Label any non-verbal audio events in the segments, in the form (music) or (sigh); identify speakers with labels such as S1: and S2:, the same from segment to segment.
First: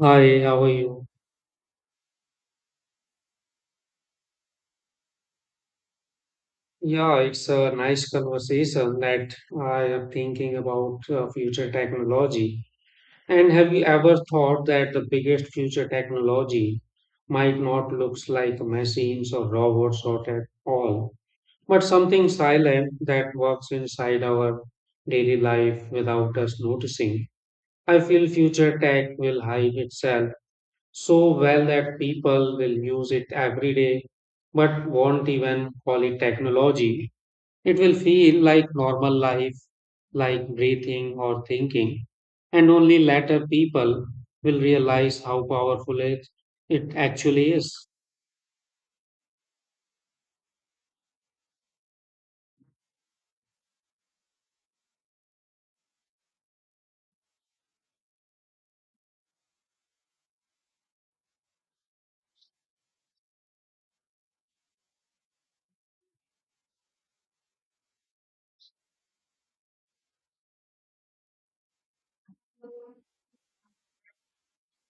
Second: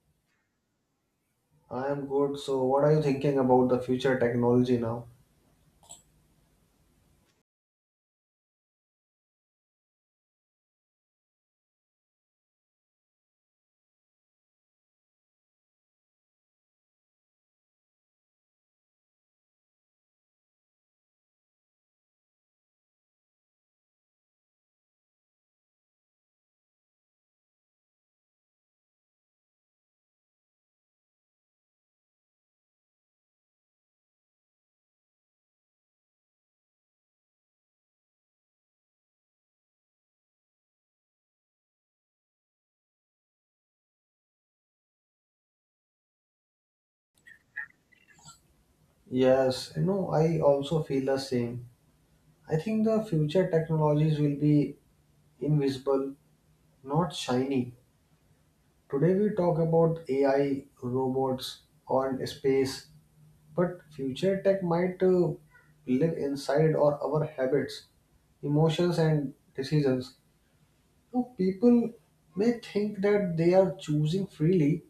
S1: Hi, how are you?
S2: I am good. So, what are you thinking about the future technology now?
S1: Yeah, it's a nice conversation that I am thinking about future technology. And have you ever thought that the biggest future technology might not looks like machines or robots or at all, but something silent that works inside our daily life without us noticing? I feel future tech will hide itself so well that people will use it every day but won't even call it technology. It will feel like normal life, like breathing or thinking, and only later people will realize how powerful it actually is.
S2: Yes, you know, I also feel the same. I think the future technologies will be invisible, not shiny. Today we talk about AI, robots, or space, but future tech might live inside or our habits, emotions, and decisions. So people may think that they are choosing freely,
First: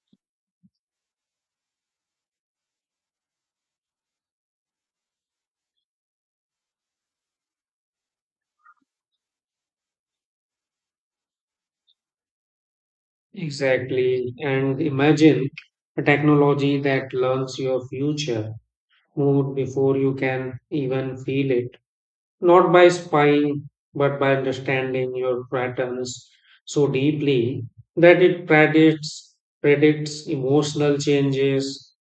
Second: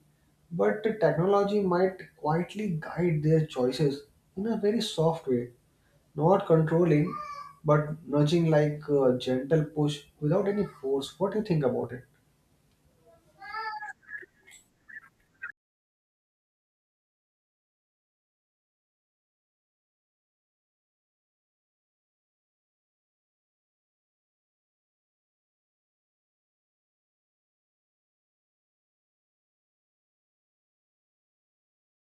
S2: but technology might quietly guide their choices in a very soft way, not controlling, but nudging like a gentle push without any force. What do you think about it?
S1: Exactly. And imagine a technology that learns your future mood before you can even feel it. Not by spying, but by understanding your patterns so deeply that it predicts emotional changes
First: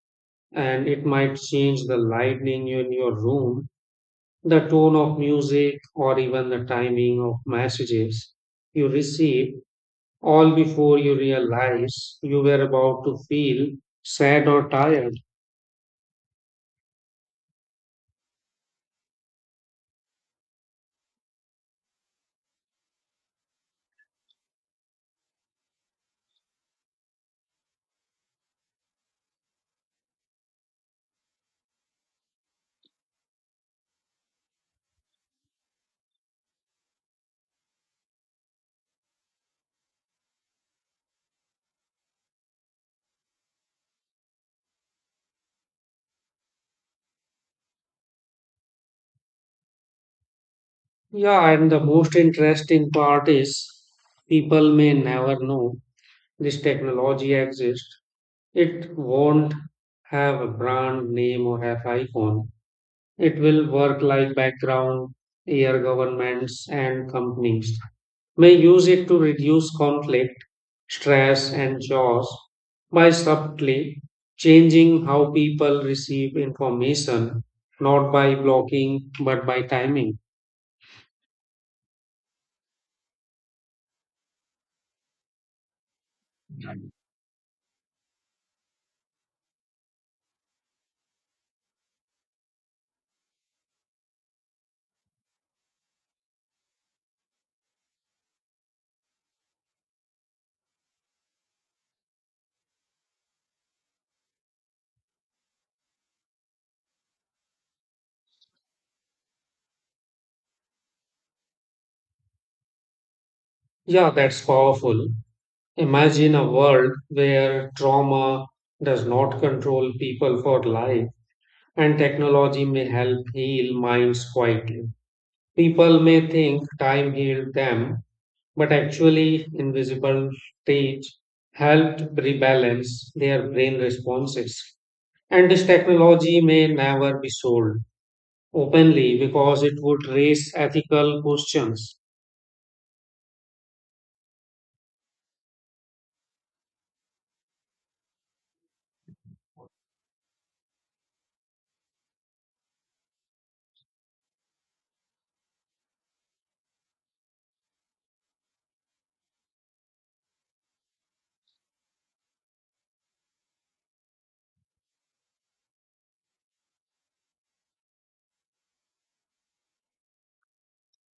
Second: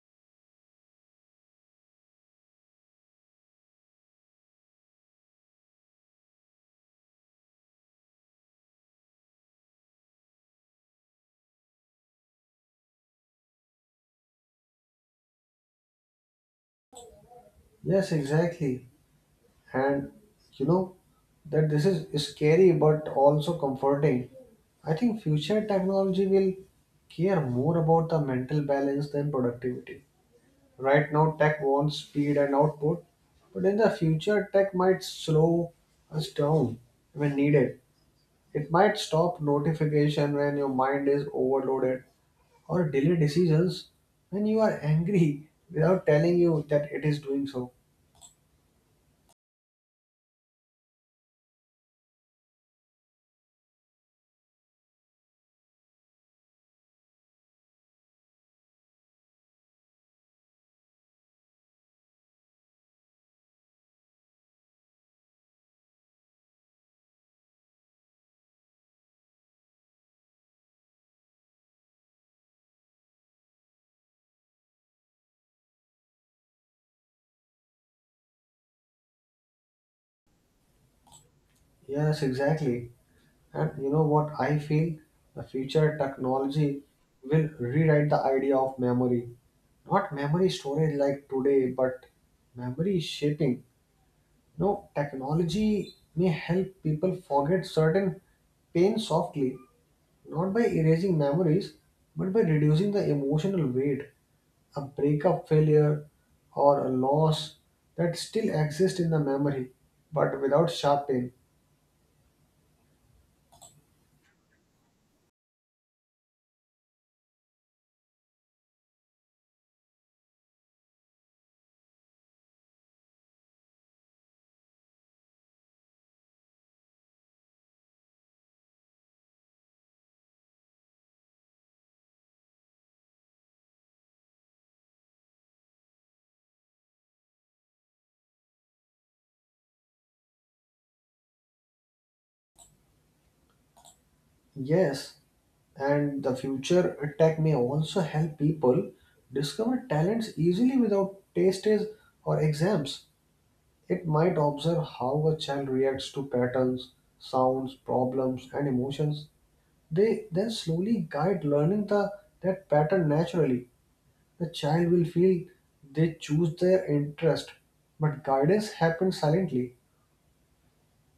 S1: and it might change the lighting in your room, the tone of music, or even the timing of messages you receive, all before you realize you were about to feel sad or tired.
S2: Yes, exactly. And you know that this is scary but also comforting. I think future technology will care more about the mental balance than productivity. Right now, tech wants speed and output, but in the future, tech might slow us down when needed. It might stop notification when your mind is overloaded or delay decisions when you are angry without telling you that it is doing so.
S1: Yeah, and the most interesting part is people may never know this technology exists, it won't have a brand name or have icon. It will work like background air governments and companies may use it to reduce conflict, stress, and chaos by subtly changing how people receive information, not by blocking but by timing.
S2: Yes, exactly. And you know what I feel? The future technology will rewrite the idea of memory. Not memory storage like today, but memory shaping. No, technology may help people forget certain pain softly, not by erasing memories, but by reducing the emotional weight. A breakup failure or a loss that still exists in the memory, but without sharp pain.
S1: Yeah, that's powerful. Imagine a world where trauma does not control people for life and technology may help heal minds quietly. People may think time healed them, but actually, invisible stage helped rebalance their brain responses. And this technology may never be sold openly because it would raise ethical questions.
S2: Yes, and the future tech may also help people discover talents easily without tests or exams. It might observe how a child reacts to patterns, sounds, problems, and emotions. They then slowly guide learning the that pattern naturally. The child will feel they choose their interest, but guidance happens silently.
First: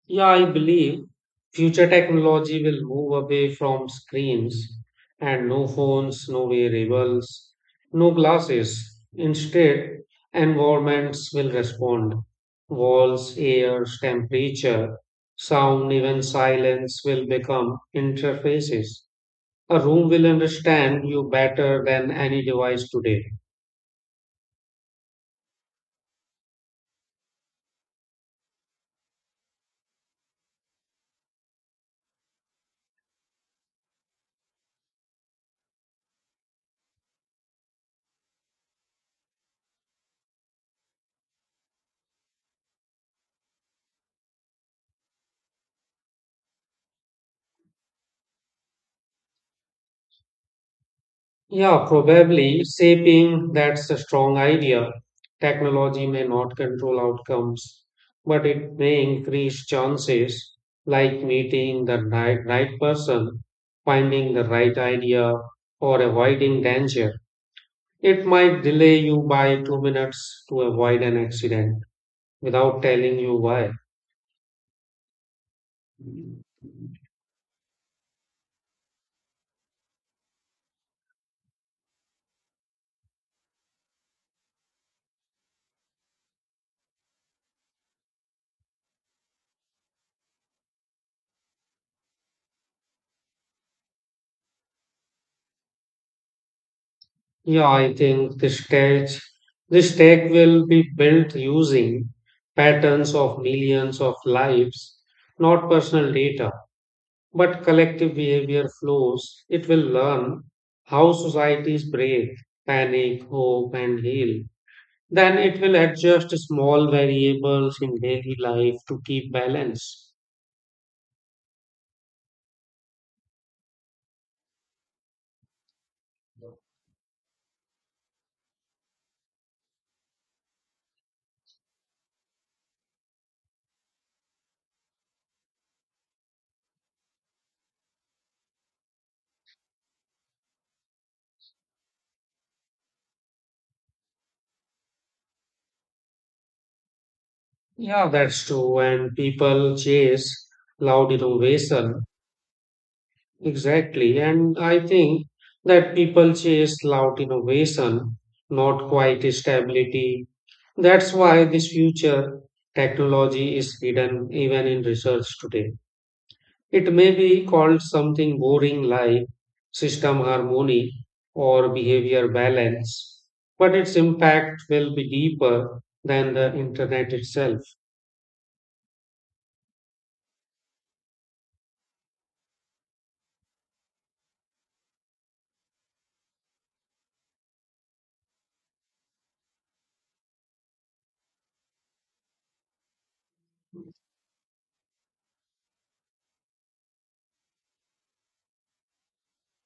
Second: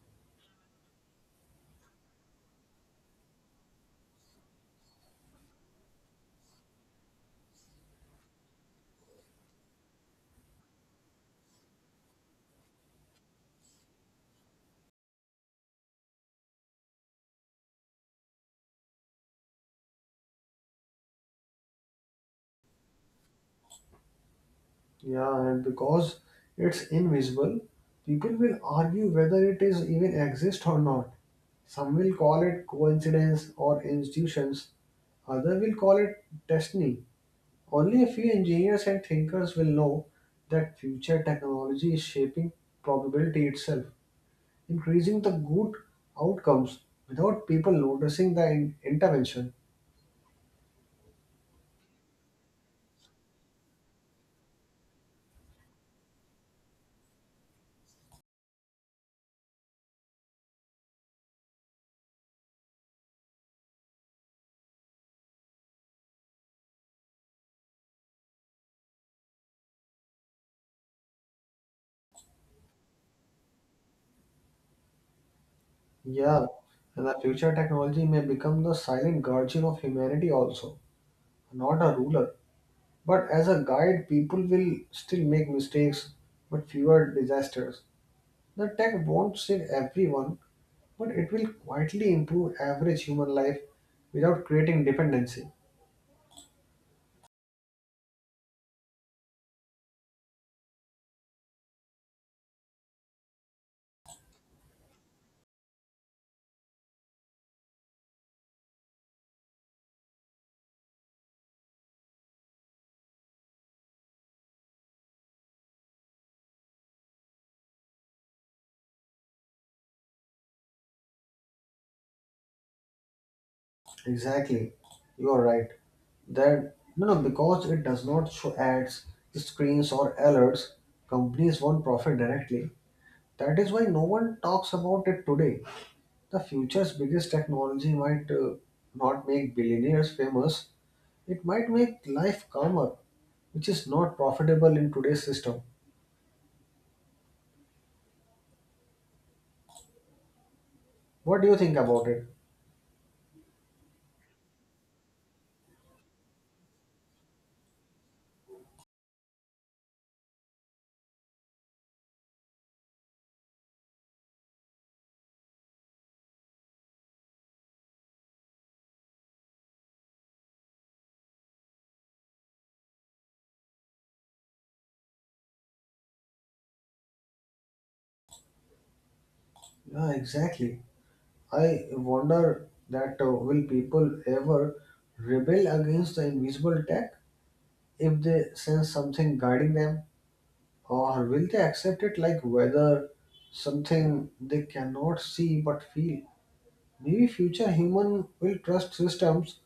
S1: Yeah, I believe future technology will move away from screens and no phones, no wearables, no glasses. Instead, environments will respond. Walls, air, temperature, sound, even silence will become interfaces. A room will understand you better than any device today.
S2: Yeah, and because it's invisible, people will argue whether it is even exist or not. Some will call it coincidence or institutions. Others will call it destiny. Only a few engineers and thinkers will know that future technology is shaping probability itself, increasing the good outcomes without people noticing the intervention.
S1: Yeah, probably shaping, that's a strong idea. Technology may not control outcomes, but it may increase chances, like meeting the right person, finding the right idea, or avoiding danger. It might delay you by 2 minutes to avoid an accident without telling you why.
S2: Yeah, and the future technology may become the silent guardian of humanity also, not a ruler. But as a guide, people will still make mistakes, but fewer disasters. The tech won't save everyone, but it will quietly improve average human life without creating dependency.
S1: Yeah, I think the stack will be built using patterns of millions of lives, not personal data, but collective behavior flows. It will learn how societies breathe, panic, hope, and heal. Then it will adjust small variables in daily life to keep balance.
S2: Exactly. You are right. That no no because it does not show ads, screens or alerts, companies won't profit directly. That is why no one talks about it today. The future's biggest technology might not make billionaires famous. It might make life calmer, which is not profitable in today's system.
S1: Yeah, that's true. And people chase loud
S2: What do you think
S1: innovation.
S2: about it?
S1: Exactly. And I think that people chase loud innovation, not quite stability. That's why this future technology is hidden even in research today. It may be called something boring like system harmony or behavior balance, but its impact will be deeper than the internet itself.
S2: Yeah, exactly. I wonder that will people ever rebel against the invisible tech? If they sense something guiding them, or will they accept it like weather, something they cannot see but feel? Maybe future human will trust systems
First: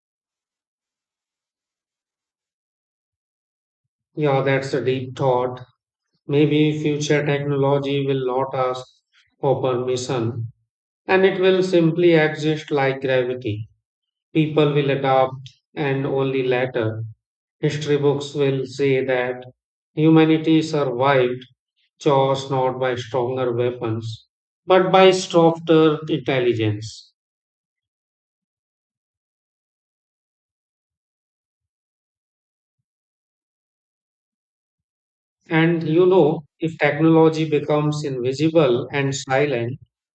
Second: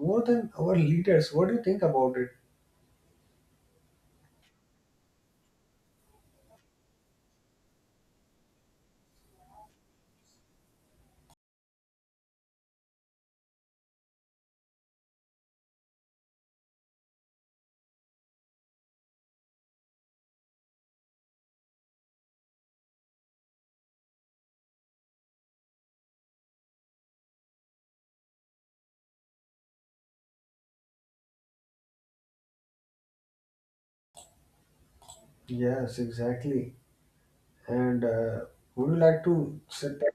S2: more than our leaders. What do you think about it?
S1: Yeah, that's a deep thought. Maybe future technology will not ask for permission and it will simply exist like gravity. People will adopt, and only later, history books will say that humanity survived chaos not by stronger weapons, but by softer intelligence. And
S2: Yes,
S1: you know,
S2: exactly.
S1: if technology
S2: And
S1: becomes invisible
S2: would you
S1: and
S2: like to
S1: silent,
S2: set that?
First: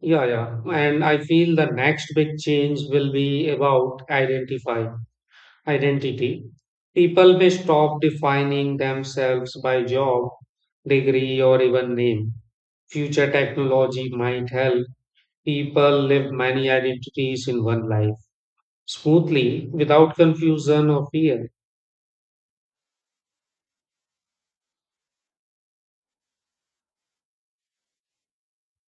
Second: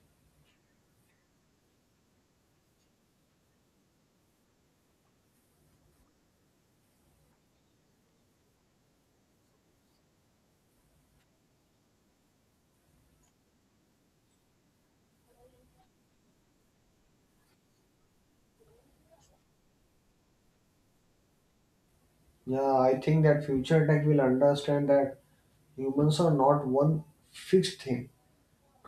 S1: yeah, yeah, and I feel the next big change will be about identify. Identity. People may stop defining themselves by job, degree, or even name. Future technology might help people live many identities in one life smoothly without confusion or fear.
S2: Yeah, I think that future tech will understand that humans are not one fixed thing.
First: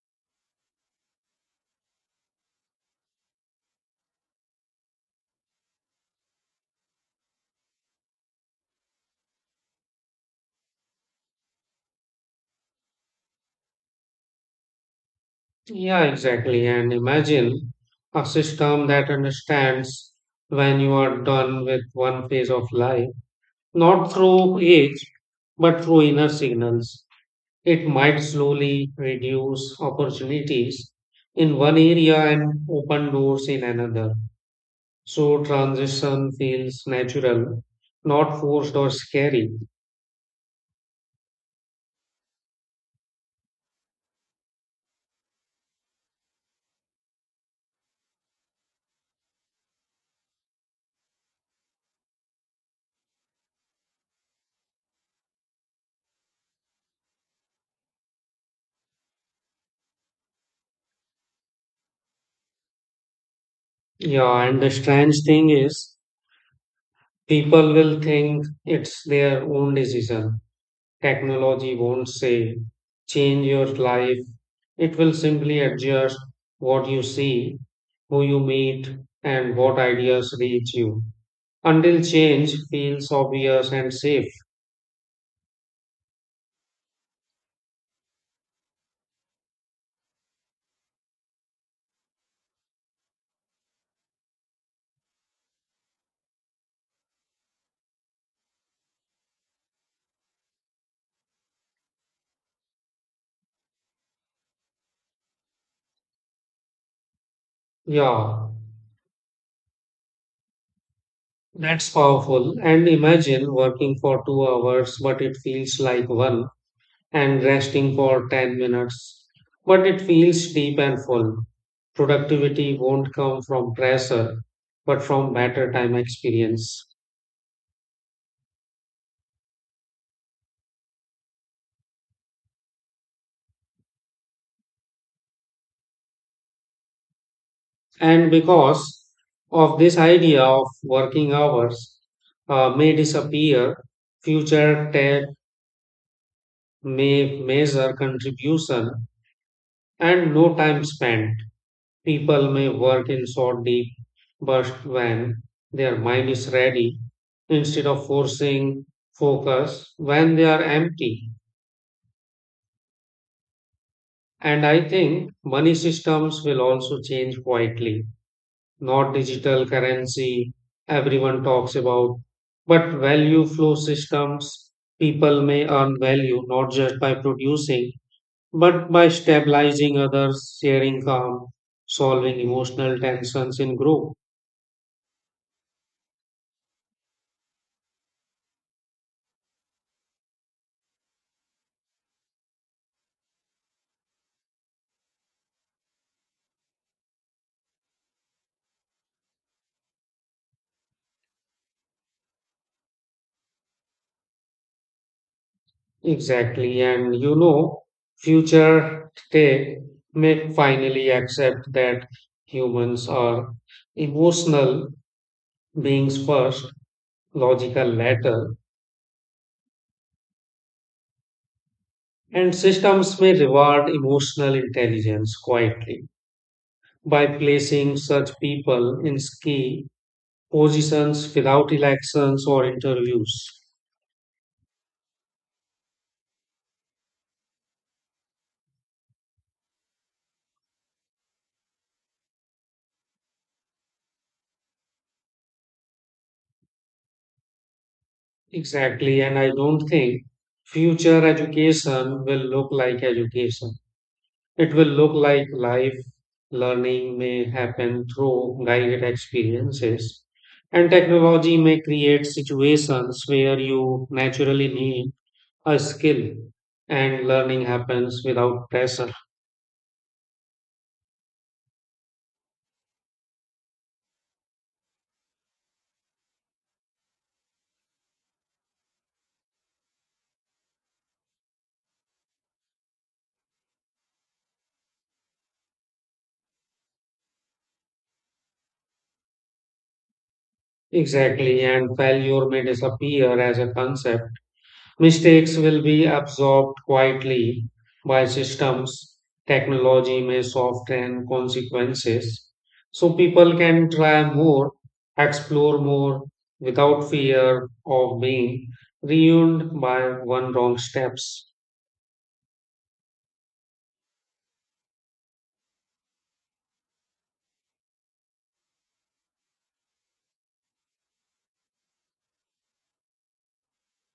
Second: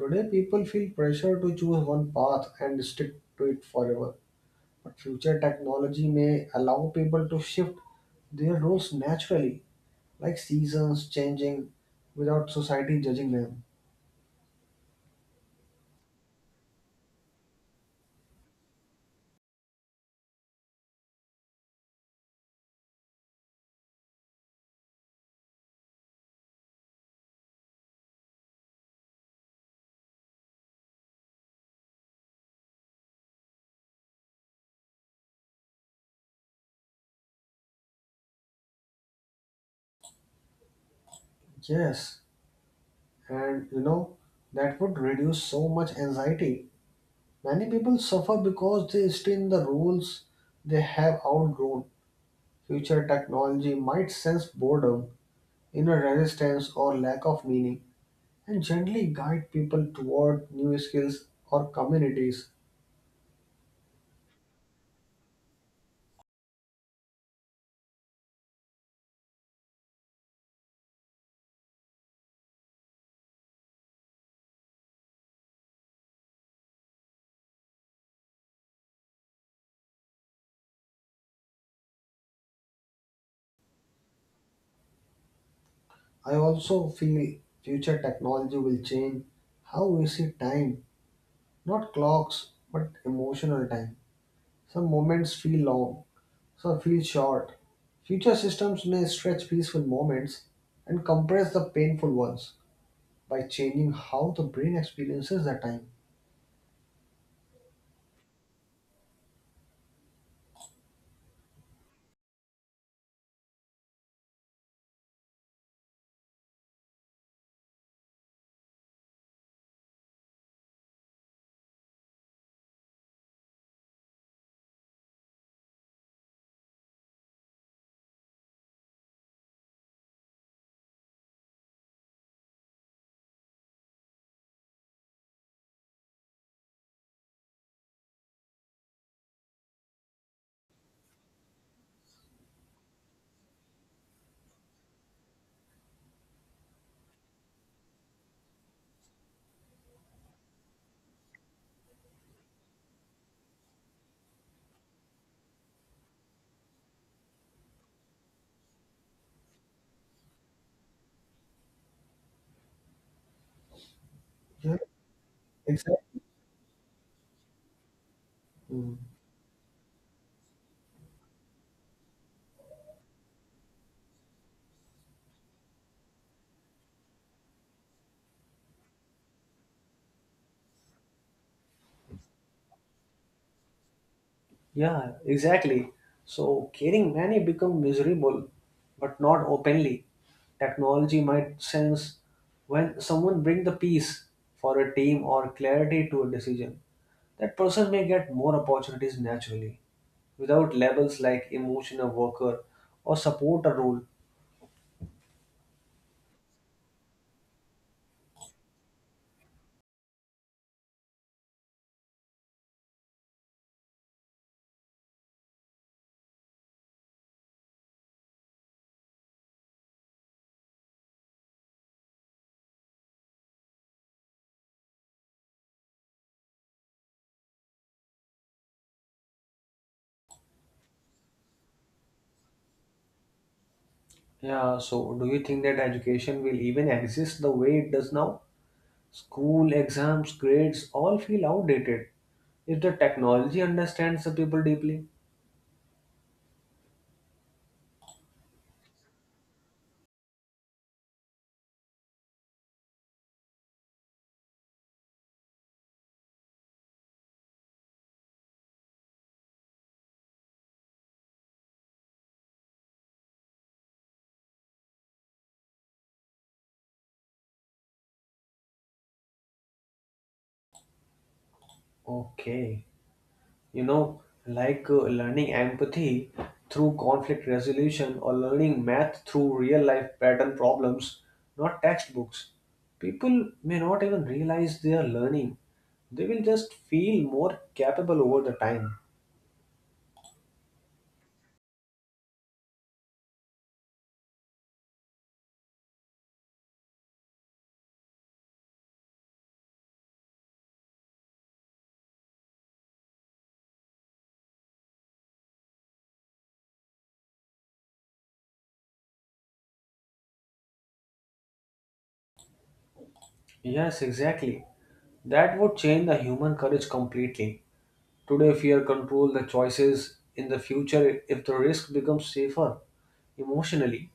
S2: Today people feel pressure to choose one path and stick to it forever, but future technology may allow people to shift their roles naturally, like seasons changing without society judging them.
S1: Yeah, exactly. And imagine a system that understands when you are done with one phase of life, not through age, but through inner signals. It might slowly reduce opportunities in one area and open doors in another. So transition feels natural, not forced or scary.
S2: Yes, and you know, that would reduce so much anxiety. Many people suffer because they stay in the roles they have outgrown. Future technology might sense boredom, inner resistance, or lack of meaning, and gently guide people toward new skills or communities.
S1: Yeah, and the strange thing is, people will think it's their own decision. Technology won't say, change your life. It will simply adjust what you see, who you meet, and what ideas reach you, until change feels obvious and safe.
S2: I also feel future technology will change how we see time, not clocks, but emotional time. Some moments feel long, some feel short. Future systems may stretch peaceful moments and compress the painful ones by changing how the brain experiences the time.
S1: Yeah, that's powerful. And imagine working for 2 hours, but it feels like one, and resting for 10 minutes, but it feels deep and full. Productivity won't come from pressure, but from better time experience. And because of this idea of working hours may disappear, future tech may measure contribution and no time spent. People may work in short, deep bursts when their mind is ready instead of forcing focus when they are empty. And
S2: Yeah,
S1: I think money
S2: exactly.
S1: systems will also change quietly,
S2: Mm.
S1: not digital currency everyone talks about, but value flow systems. People may earn value not just by producing but by stabilizing others, sharing calm, solving emotional tensions in group.
S2: Yeah, exactly. So caring many become miserable, but not openly. Technology might sense when someone bring the peace for a team or clarity to a decision. That person may get more opportunities naturally, without labels like emotional worker or supporter role.
S1: Exactly. And you know, future tech may finally accept that humans are emotional beings first, logical later, and systems may reward emotional intelligence quietly by placing such people in key positions without elections or interviews.
S2: Yeah, so do you think that education will even exist the way it does now? School, exams, grades all feel outdated if the technology understands the people deeply.
S1: Exactly, and I don't think future education will look like education. It will look like life learning may happen through guided experiences, and technology may create situations where you naturally need a skill and learning happens without pressure.
S2: Okay. You know, like learning empathy through conflict resolution or learning math through real life pattern problems, not textbooks. People may not even realize they are learning. They will just feel more capable over the time.
S1: Exactly, and failure may disappear as a concept. Mistakes will be absorbed quietly by systems. Technology may soften consequences. So people can try more, explore more without fear of being ruined by one wrong steps.
S2: Yes, exactly. That would change the human courage completely. Today, fear control the choices. In the future, if the risk becomes safer emotionally,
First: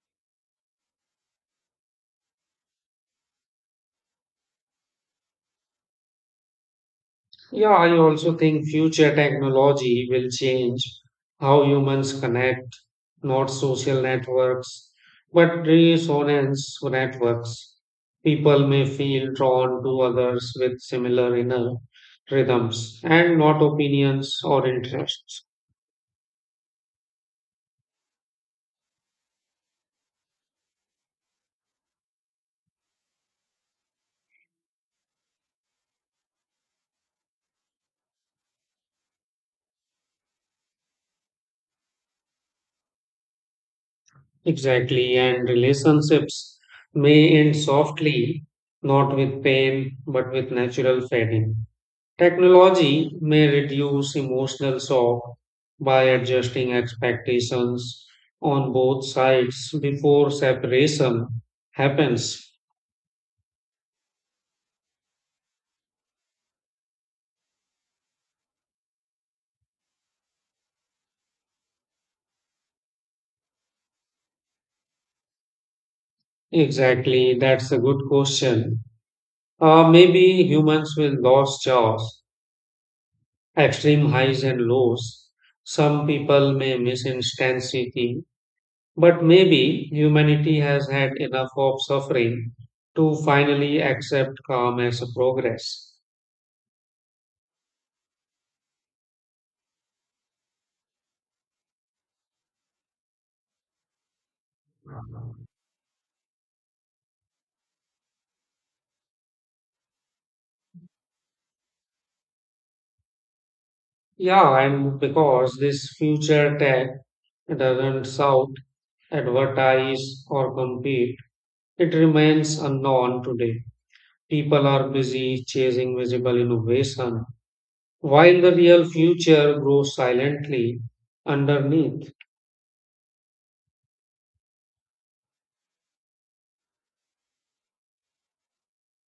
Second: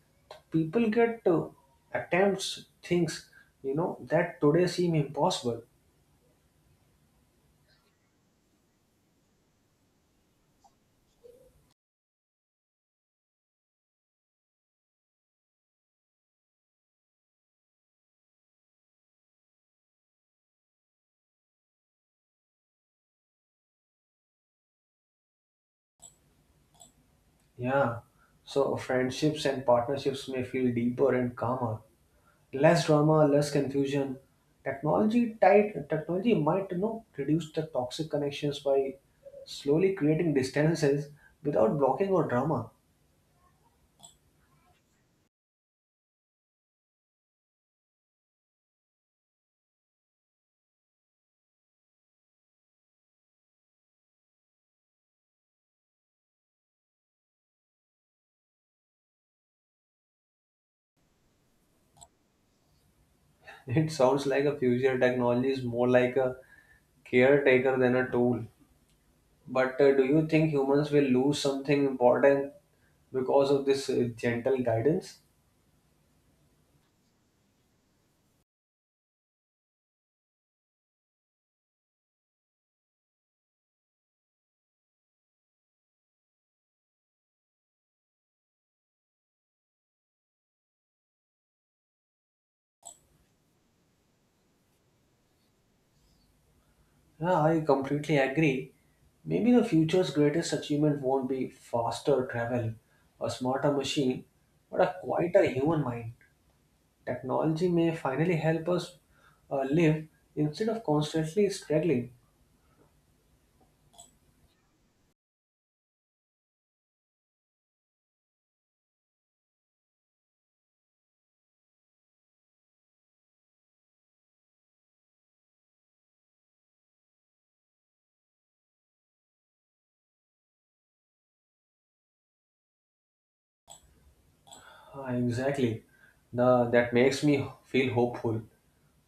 S2: people get attempts things you know that today seem impossible.
S1: Yeah, I also think future technology will change how humans connect, not social networks, but resonance networks. People may feel drawn to others with similar inner rhythms and not opinions or interests.
S2: Yeah, so friendships and partnerships may feel deeper and calmer, less drama, less confusion. Technology tight technology might, you know, reduce the toxic connections by slowly creating distances without blocking or drama.
S1: Exactly, and relationships may end softly, not with pain, but with natural fading. Technology may reduce emotional shock by adjusting expectations on both sides before separation happens.
S2: (laughs) It sounds like a future technology is more like a caretaker than a tool, but do you think humans will lose something important because of this gentle guidance?
S1: Exactly, that's a good question. Maybe humans will lose jobs, extreme highs and lows. Some people may miss intensity, but maybe humanity has had enough of suffering to finally accept calm as a progress.
S2: Yeah, I completely agree. Maybe the future's greatest achievement won't be faster travel, a smarter machine, but a quieter human mind. Technology may finally help us live instead of constantly struggling.
S1: Yeah, I'm because this future tech doesn't shout, advertise, or compete. It remains unknown today. People are busy chasing visible innovation, while the real future grows silently underneath.
S2: Ah, exactly. The, that makes me feel hopeful.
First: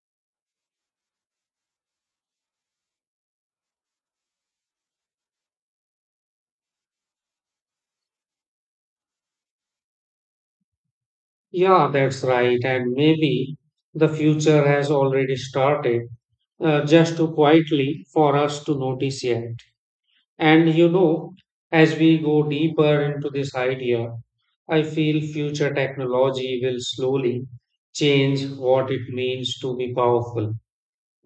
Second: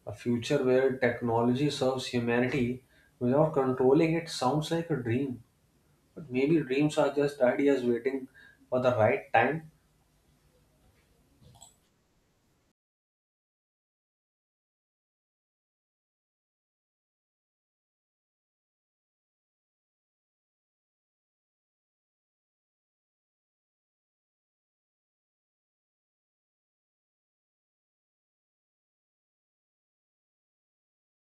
S2: A future where technology serves humanity without controlling it sounds like a dream. But maybe dreams are just ideas waiting for the right time.
S1: Yeah, that's right. And maybe the future has already started, just too quietly for us to notice yet. And you know, as we go deeper into this idea, I feel future technology will slowly change what it means to be powerful.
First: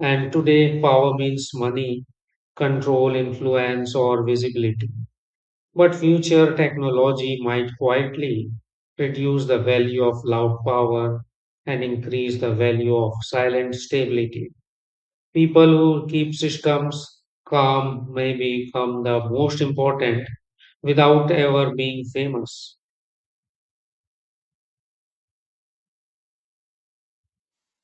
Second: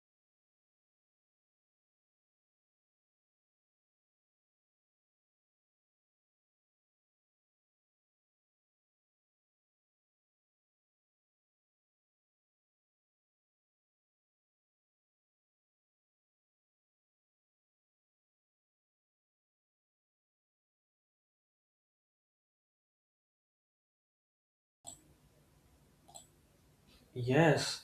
S1: And today, power means money, control, influence, or visibility. But future technology might quietly reduce the value of loud power and increase the value of silent stability. People who keep systems calm may become the most important without ever being famous.
S2: Yes,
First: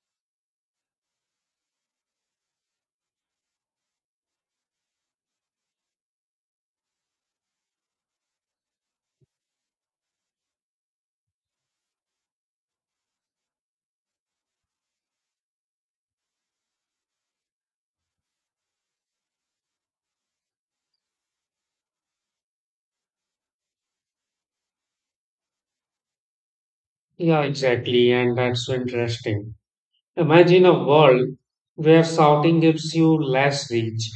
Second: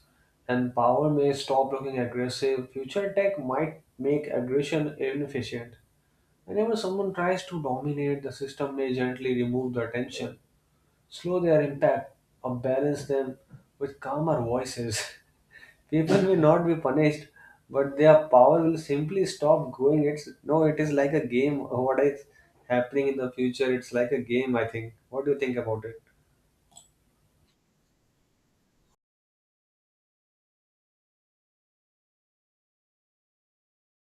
S2: and power may stop looking aggressive. Future tech might make aggression inefficient. Whenever someone tries to dominate, the system may gently remove the attention, slow their impact, or balance them with calmer voices. (laughs) People will not be punished, but their power will simply stop growing. It's no, it is like a game. What is happening in the future? It's like a game, I think. What do you think about it?
S1: Yeah, exactly. And that's so interesting. Imagine a world where shouting gives you less reach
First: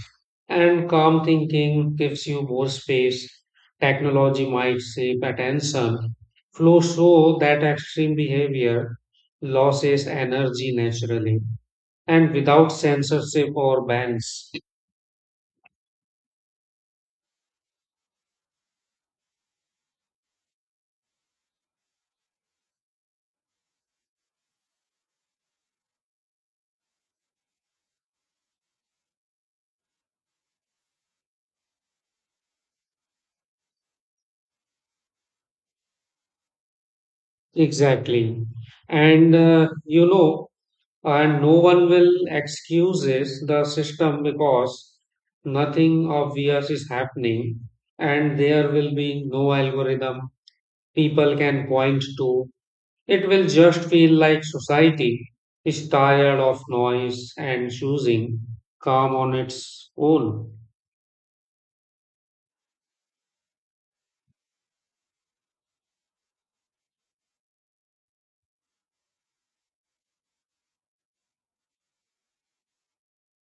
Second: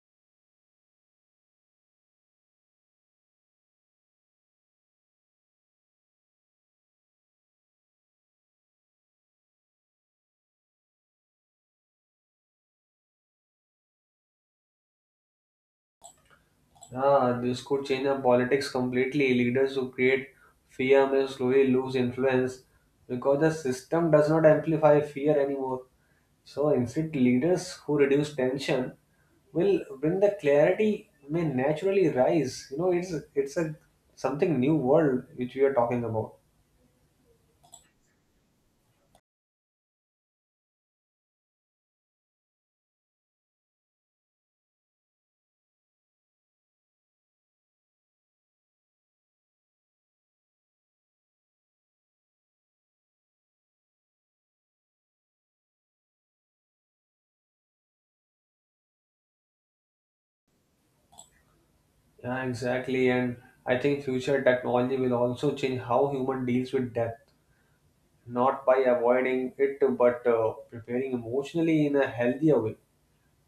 S1: and calm thinking gives you more space. Technology might shape attention flow so that extreme behavior loses energy naturally and without censorship or bans.
S2: Yeah, this could change the politics completely. Leaders who create fear may slowly lose influence because the system does not amplify fear anymore. So instead, leaders who reduce tension will bring the clarity may naturally rise. You know, it's a something new world which we are talking about.
S1: Exactly. And you know, and no one will excuses the system because nothing obvious is happening and there will be no algorithm people can point to. It will just feel like society is tired of noise and choosing calm on its own.
S2: Yeah, exactly. And I think future technology will also change how human deals with death, not by avoiding it, but preparing emotionally in a healthier way.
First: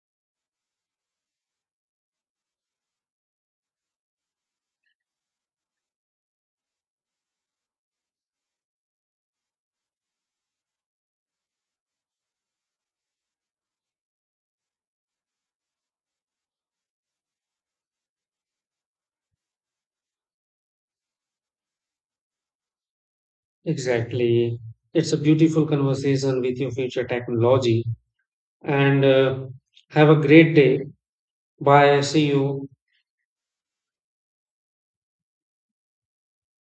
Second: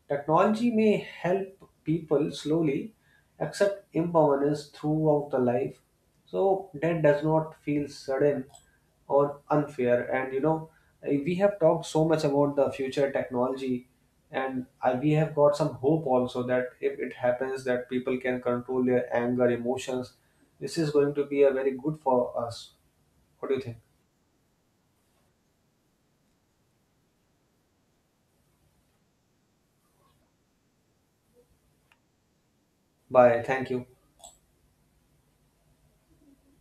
S2: Technology may help people slowly accept impermanence throughout the life, so that does not feel sudden or unfair. And you know, we have talked so much about the future technology, and we have got some hope also that if it happens, that people can control their anger, emotions. This is going to be a very good for us. What do you think?
S1: Exactly. It's a beautiful conversation with your future technology and have a great day. Bye. See you.
S2: Bye. Thank you.